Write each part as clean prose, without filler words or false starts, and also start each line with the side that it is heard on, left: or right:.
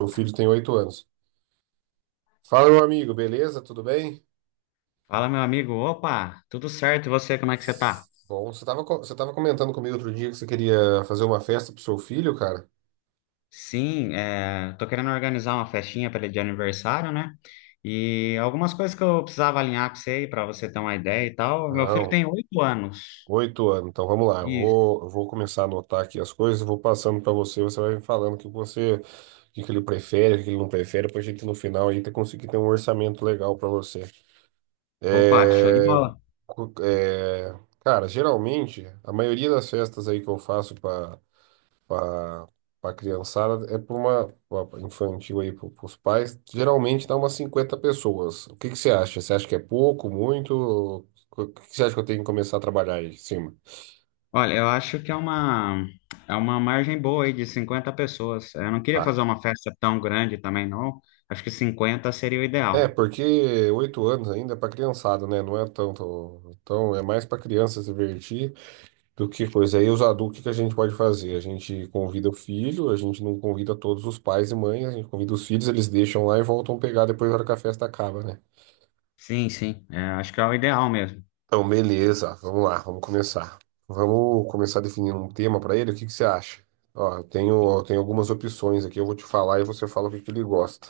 right: Meu filho tem oito anos. Fala, meu amigo, beleza? Tudo bem?
left: Fala, meu amigo. Opa, tudo certo? E você, como é que você tá?
right: Bom, você tava comentando comigo outro dia que você queria fazer uma festa pro seu filho, cara?
left: Sim, é, tô querendo organizar uma festinha para de aniversário, né? E algumas coisas que eu precisava alinhar com você aí, para você ter uma ideia e tal. Meu filho
right: Não,
left: tem 8 anos.
right: oito anos. Então vamos lá,
left: Isso.
right: eu vou começar a anotar aqui as coisas, eu vou passando para você, você vai me falando o que você, o que que ele prefere, o que que ele não prefere, pra gente no final aí conseguir ter um orçamento legal para você.
left: Opa, show de
right: É,
left: bola.
right: cara, geralmente, a maioria das festas aí que eu faço para a criançada, é para uma pra infantil aí, para os pais, geralmente dá umas 50 pessoas. O que que você acha? Você acha que é pouco, muito? O que que você acha que eu tenho que começar a trabalhar aí em cima?
left: Olha, eu acho que é uma margem boa aí de 50 pessoas. Eu não queria
right: Tá.
left: fazer uma festa tão grande também, não. Acho que 50 seria o
right: É,
left: ideal.
right: porque oito anos ainda é para criançada, né? Não é tanto. Então, é mais para criança se divertir do que coisa. Aí, os adultos, o que que a gente pode fazer? A gente convida o filho, a gente não convida todos os pais e mães, a gente convida os filhos, eles deixam lá e voltam pegar depois na hora que a festa acaba, né?
left: Sim, sim, é, acho que é o ideal mesmo.
right: Então, beleza, vamos lá, vamos começar. Vamos começar definindo um tema para ele, o que que você acha? Ó, eu tenho algumas opções aqui, eu vou te falar e você fala o que que ele gosta.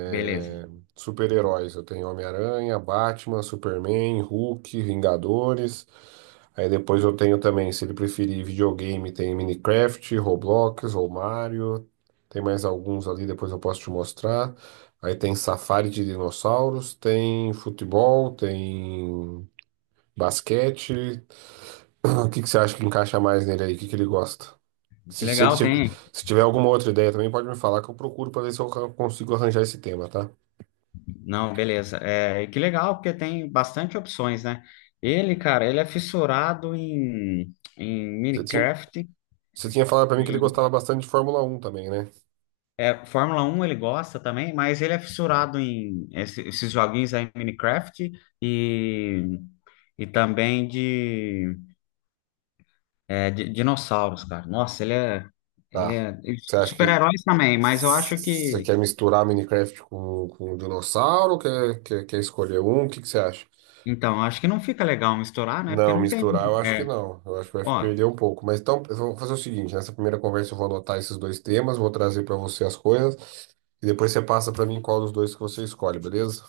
left: Beleza.
right: Super-heróis, eu tenho Homem-Aranha, Batman, Superman, Hulk, Vingadores. Aí depois eu tenho também, se ele preferir videogame, tem Minecraft, Roblox ou Mario. Tem mais alguns ali, depois eu posso te mostrar. Aí tem Safari de dinossauros, tem futebol, tem basquete. O que que você acha que encaixa mais nele aí? O que que ele gosta?
left: Que
right: Se ele
left: legal,
right: tiver,
left: tem.
right: se tiver alguma outra ideia também, pode me falar que eu procuro pra ver se eu consigo arranjar esse tema, tá?
left: Não, beleza. É, e que legal, porque tem bastante opções, né? Ele, cara, ele é fissurado em
right: Você tinha,
left: Minecraft
right: você tinha falado pra mim que ele
left: e
right: gostava bastante de Fórmula um também, né?
left: é, Fórmula 1. Ele gosta também, mas ele é fissurado em esses joguinhos aí Minecraft e, e também de, de dinossauros, cara. Nossa, ele é, ele
right: Tá.
left: é e
right: Você acha que
left: super-heróis também, mas eu acho
right: você
left: que,
right: quer misturar Minecraft com dinossauro? Quer escolher um? O que que você acha?
left: então, acho que não fica legal misturar, né? Porque
right: Não,
left: não tem,
right: misturar eu acho que
left: é,
right: não. Eu acho que vai
left: ó,
right: perder um pouco. Mas então, eu vou fazer o seguinte: nessa primeira conversa eu vou anotar esses dois temas, vou trazer para você as coisas, e depois você passa para mim qual dos dois que você escolhe, beleza?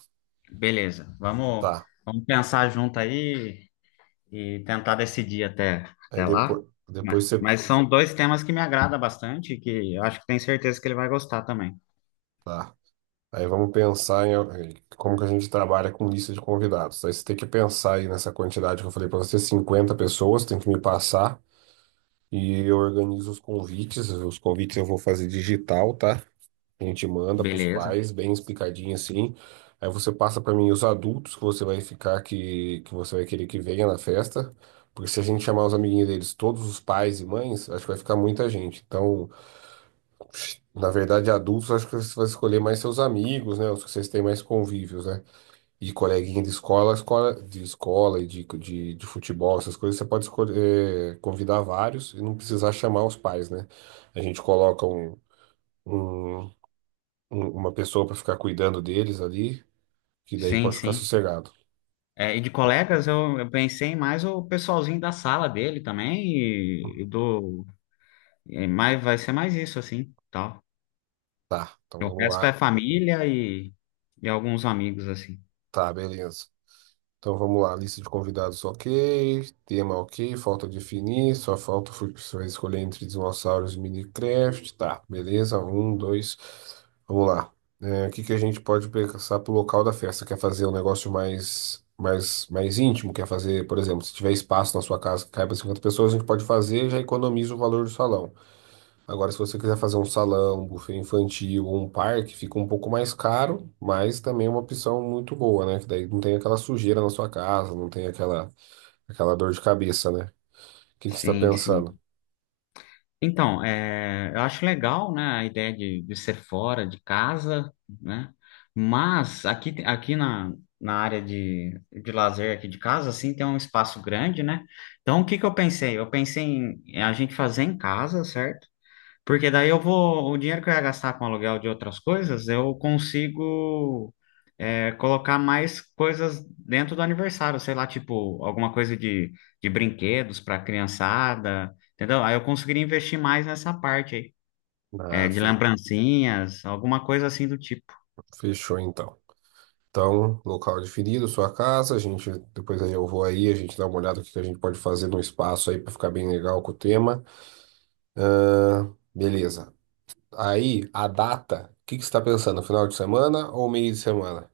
left: beleza, vamos,
right: Tá.
left: vamos pensar junto aí e tentar decidir até,
right: Aí
left: até lá.
right: depois, depois você.
left: Mas são dois temas que me agrada bastante, e que eu acho que tenho certeza que ele vai gostar também.
right: Tá. Aí vamos pensar em como que a gente trabalha com lista de convidados. Aí você tem que pensar aí nessa quantidade que eu falei para você: cinquenta pessoas, tem que me passar, e eu organizo os convites. Os convites eu vou fazer digital, tá? A gente manda para os
left: Beleza,
right: pais, bem explicadinho assim. Aí você passa para mim os adultos que você vai ficar, que você vai querer que venha na festa. Porque se a gente chamar os amiguinhos deles, todos os pais e mães, acho que vai ficar muita gente. Então, na verdade, adultos, acho que você vai escolher mais seus amigos, né? Os que vocês têm mais convívios, né? E coleguinha de escola, e de futebol, essas coisas, você pode escolher, convidar vários e não precisar chamar os pais, né? A gente coloca um. Um- um- uma pessoa pra ficar cuidando deles ali, que daí
left: sim,
right: pode ficar
left: sim.
right: sossegado.
left: É, e de colegas, eu pensei mais o pessoalzinho da sala dele também, e do. É mais, vai ser mais isso, assim, tal.
right: Tá, então
left: O
right: vamos
left: resto
right: lá.
left: é família e alguns amigos, assim.
right: Tá, beleza. Então vamos lá, lista de convidados ok, tema ok, falta definir, só falta você vai escolher entre dinossauros e Minecraft. Tá, beleza, um, dois, vamos lá. É, o que que a gente pode pensar pro local da festa? Quer fazer um negócio mais íntimo? Quer fazer, por exemplo, se tiver espaço na sua casa que caiba 50 pessoas, a gente pode fazer, já economiza o valor do salão. Agora, se você quiser fazer um salão, um buffet infantil ou um parque, fica um pouco mais caro, mas também é uma opção muito boa, né? Que daí não tem aquela sujeira na sua casa, não tem aquela, aquela dor de cabeça, né? O que que você está
left: Sim,
right: pensando?
left: sim. Então, é, eu acho legal, né, a ideia de ser fora de casa, né? Mas aqui na área de lazer aqui de casa, assim, tem um espaço grande, né? Então, o que que eu pensei? Eu pensei em a gente fazer em casa, certo? Porque daí eu vou, o dinheiro que eu ia gastar com aluguel de outras coisas, eu consigo colocar mais coisas dentro do aniversário, sei lá, tipo, alguma coisa de brinquedos para criançada, entendeu? Aí eu conseguiria investir mais nessa parte aí,
right: Ah,
left: de
right: fe-
left: lembrancinhas, alguma coisa assim do tipo.
right: fechou então. Então, local definido, sua casa, a gente, depois aí eu vou aí, a gente dá uma olhada o que que a gente pode fazer no espaço aí para ficar bem legal com o tema. Ah, beleza. Aí, a data, o que que você está pensando? Final de semana ou meio de semana?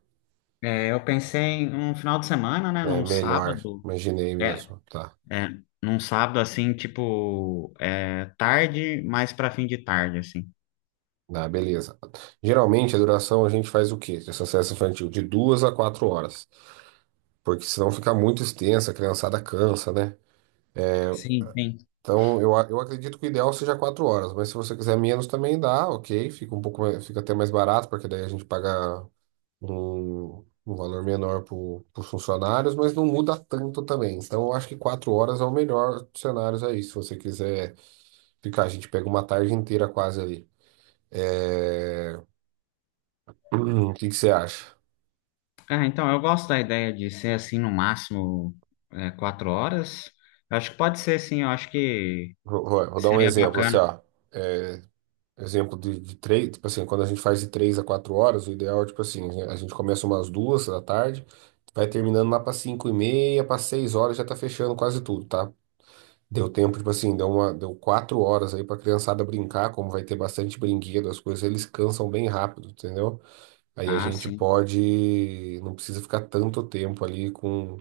left: É, eu pensei em um final de semana, né,
right: É
left: num
right: melhor,
left: sábado,
right: imaginei
left: é,
right: mesmo. Tá.
left: é, num sábado assim, tipo, tarde, mais para fim de tarde, assim.
right: Ah, beleza. Geralmente a duração a gente faz o quê? Dessa sessão infantil? De duas a quatro horas. Porque senão fica muito extensa, a criançada cansa, né?
left: Sim, sim.
right: Eu acredito que o ideal seja quatro horas, mas se você quiser menos também dá, ok. Fica até mais barato, porque daí a gente paga um valor menor para os funcionários, mas não muda tanto também. Então eu acho que quatro horas é o melhor cenário aí, se você quiser ficar, a gente pega uma tarde inteira quase ali. É, O que que você acha?
left: Ah, então, eu gosto da ideia de ser assim, no máximo, 4 horas. Eu acho que pode ser, sim, eu acho que.
right: Vou dar um
left: Seria
right: exemplo assim,
left: bacana.
right: ó. É, Exemplo de três, tipo assim, quando a gente faz de três a quatro horas, o ideal é, tipo assim, a gente começa umas duas da tarde, vai terminando lá para cinco e meia, para seis horas já tá fechando quase tudo, tá? Deu tempo, tipo assim, deu quatro horas aí pra criançada brincar, como vai ter bastante brinquedo, as coisas, eles cansam bem rápido, entendeu? Aí a
left: Ah,
right: gente
left: sim.
right: pode, não precisa ficar tanto tempo ali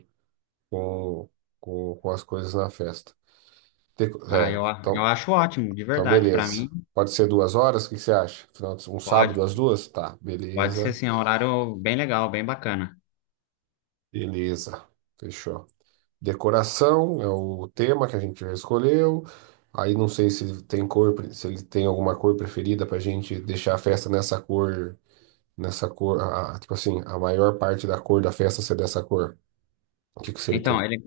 right: com, com as coisas na festa. Tem co-
left: Ah,
right: É,
left: eu
right: então,
left: acho ótimo, de
right: então
left: verdade. Para
right: beleza.
left: mim,
right: Pode ser duas horas, o que que você acha? Um
left: pode.
right: sábado às duas? Tá,
left: Pode ser, sim, é um horário bem legal, bem bacana.
right: beleza. Fechou. Decoração é o tema que a gente já escolheu. Aí não sei se tem se ele tem alguma cor preferida pra gente deixar a festa nessa cor, tipo assim, a maior parte da cor da festa ser dessa cor. O que que você
left: Então,
right: tem?
left: ele,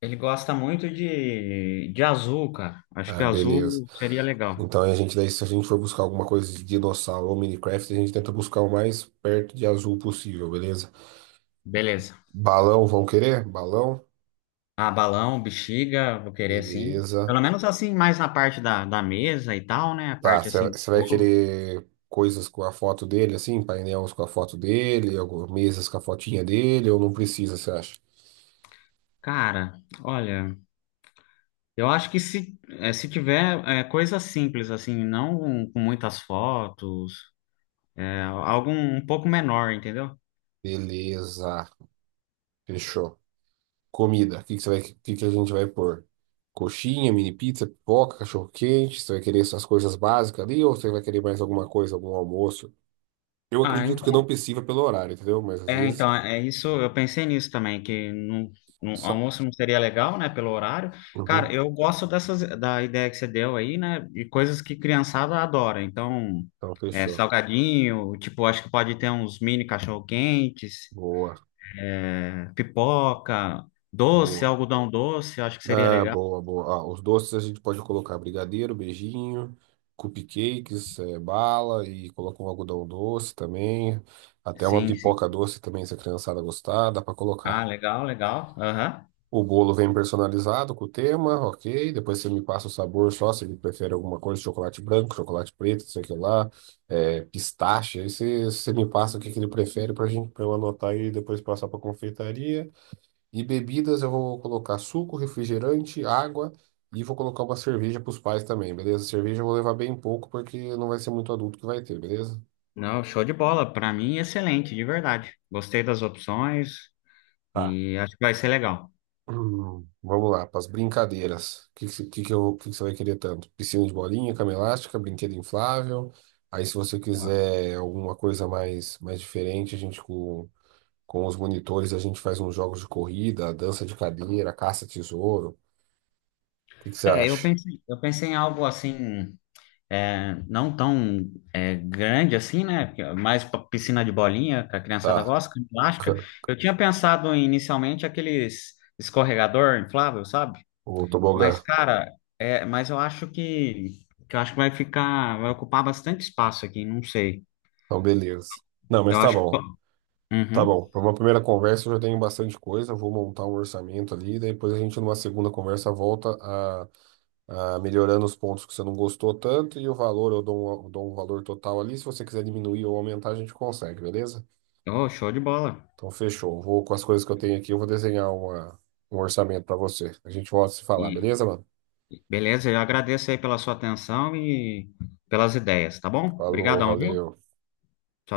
left: ele gosta muito de azul, cara. Acho que
right: Ah, beleza.
left: azul seria legal.
right: Então a gente daí, se a gente for buscar alguma coisa de dinossauro ou Minecraft, a gente tenta buscar o mais perto de azul possível, beleza?
left: Beleza.
right: Balão, vão querer? Balão?
left: Ah, balão, bexiga, vou querer sim.
right: Beleza.
left: Pelo menos assim, mais na parte da mesa e tal, né? A
right: Tá,
left: parte assim do
right: você vai
left: bolo.
right: querer coisas com a foto dele, assim, painéis com a foto dele, algumas mesas com a fotinha dele, ou não precisa, você acha?
left: Cara, olha, eu acho que se tiver coisa simples, assim, não com muitas fotos. Algo um pouco menor, entendeu?
right: Beleza, fechou. Comida. O que que a gente vai pôr? Coxinha, mini pizza, pipoca, cachorro quente. Você vai querer essas coisas básicas ali ou você vai querer mais alguma coisa, algum almoço? Eu
left: Ah,
right: acredito que eu não
left: então,
right: precisa pelo horário, entendeu? Mas às vezes
left: é isso, eu pensei nisso também, que no
right: só.
left: almoço não seria legal, né, pelo horário. Cara,
right: Uhum.
left: eu gosto da ideia que você deu aí, né, de coisas que criançada adora. Então,
right: Então, fechou.
left: salgadinho, tipo, acho que pode ter uns mini cachorro-quentes,
right: Boa,
left: pipoca, doce,
right: boa.
left: algodão doce, acho que seria
right: Ah,
left: legal.
right: boa, boa. Ah, os doces a gente pode colocar brigadeiro, beijinho, cupcakes, bala e coloca um algodão doce também. Até uma
left: Sim, sim.
right: pipoca doce também, se a criançada gostar, dá pra
left: Ah,
right: colocar.
left: legal, legal. Aham.
right: O bolo vem personalizado com o tema, ok. Depois você me passa o sabor só, se ele prefere alguma coisa, chocolate branco, chocolate preto, não sei o que lá, pistache. Você me passa o que ele prefere para gente, para eu anotar aí e depois passar para confeitaria. E bebidas eu vou colocar suco, refrigerante, água e vou colocar uma cerveja para os pais também, beleza? Cerveja eu vou levar bem pouco porque não vai ser muito adulto que vai ter, beleza?
left: Não, show de bola. Para mim, excelente, de verdade. Gostei das opções.
right: Tá.
left: E acho que vai ser legal.
right: Vamos lá, para as brincadeiras. O que, que, eu, que você vai querer tanto? Piscina de bolinha, cama elástica, brinquedo inflável. Aí, se você
left: Ó.
right: quiser alguma coisa mais diferente, com os monitores, a gente faz uns jogos de corrida, dança de cadeira, caça-tesouro. O que você
left: É, eu
right: acha?
left: pensei, eu pensei em algo assim, não tão grande assim, né? Mais pra piscina de bolinha, que a criançada
right: Tá,
left: gosta, com elástica.
right: c-
left: Eu tinha pensado inicialmente aqueles escorregador inflável, sabe?
right: o
left: Mas,
right: tobogã.
left: cara, mas eu acho que, eu acho que vai ficar, vai ocupar bastante espaço aqui, não sei.
right: Então, beleza. Não, mas
left: Eu
right: tá
left: acho que.
right: bom. Tá
left: Uhum.
right: bom. Para uma primeira conversa, eu já tenho bastante coisa. Eu vou montar um orçamento ali. Daí depois, a gente, numa segunda conversa, volta melhorando os pontos que você não gostou tanto e o valor, eu dou um valor total ali. Se você quiser diminuir ou aumentar, a gente consegue, beleza?
left: Oh, show de bola.
right: Então, fechou. Vou com as coisas que eu tenho aqui, eu vou desenhar uma, um orçamento para você. A gente volta a se falar, beleza, mano?
left: Beleza, eu agradeço aí pela sua atenção e pelas ideias, tá bom?
right: Falou,
left: Obrigadão, viu?
right: valeu.
left: Tchau.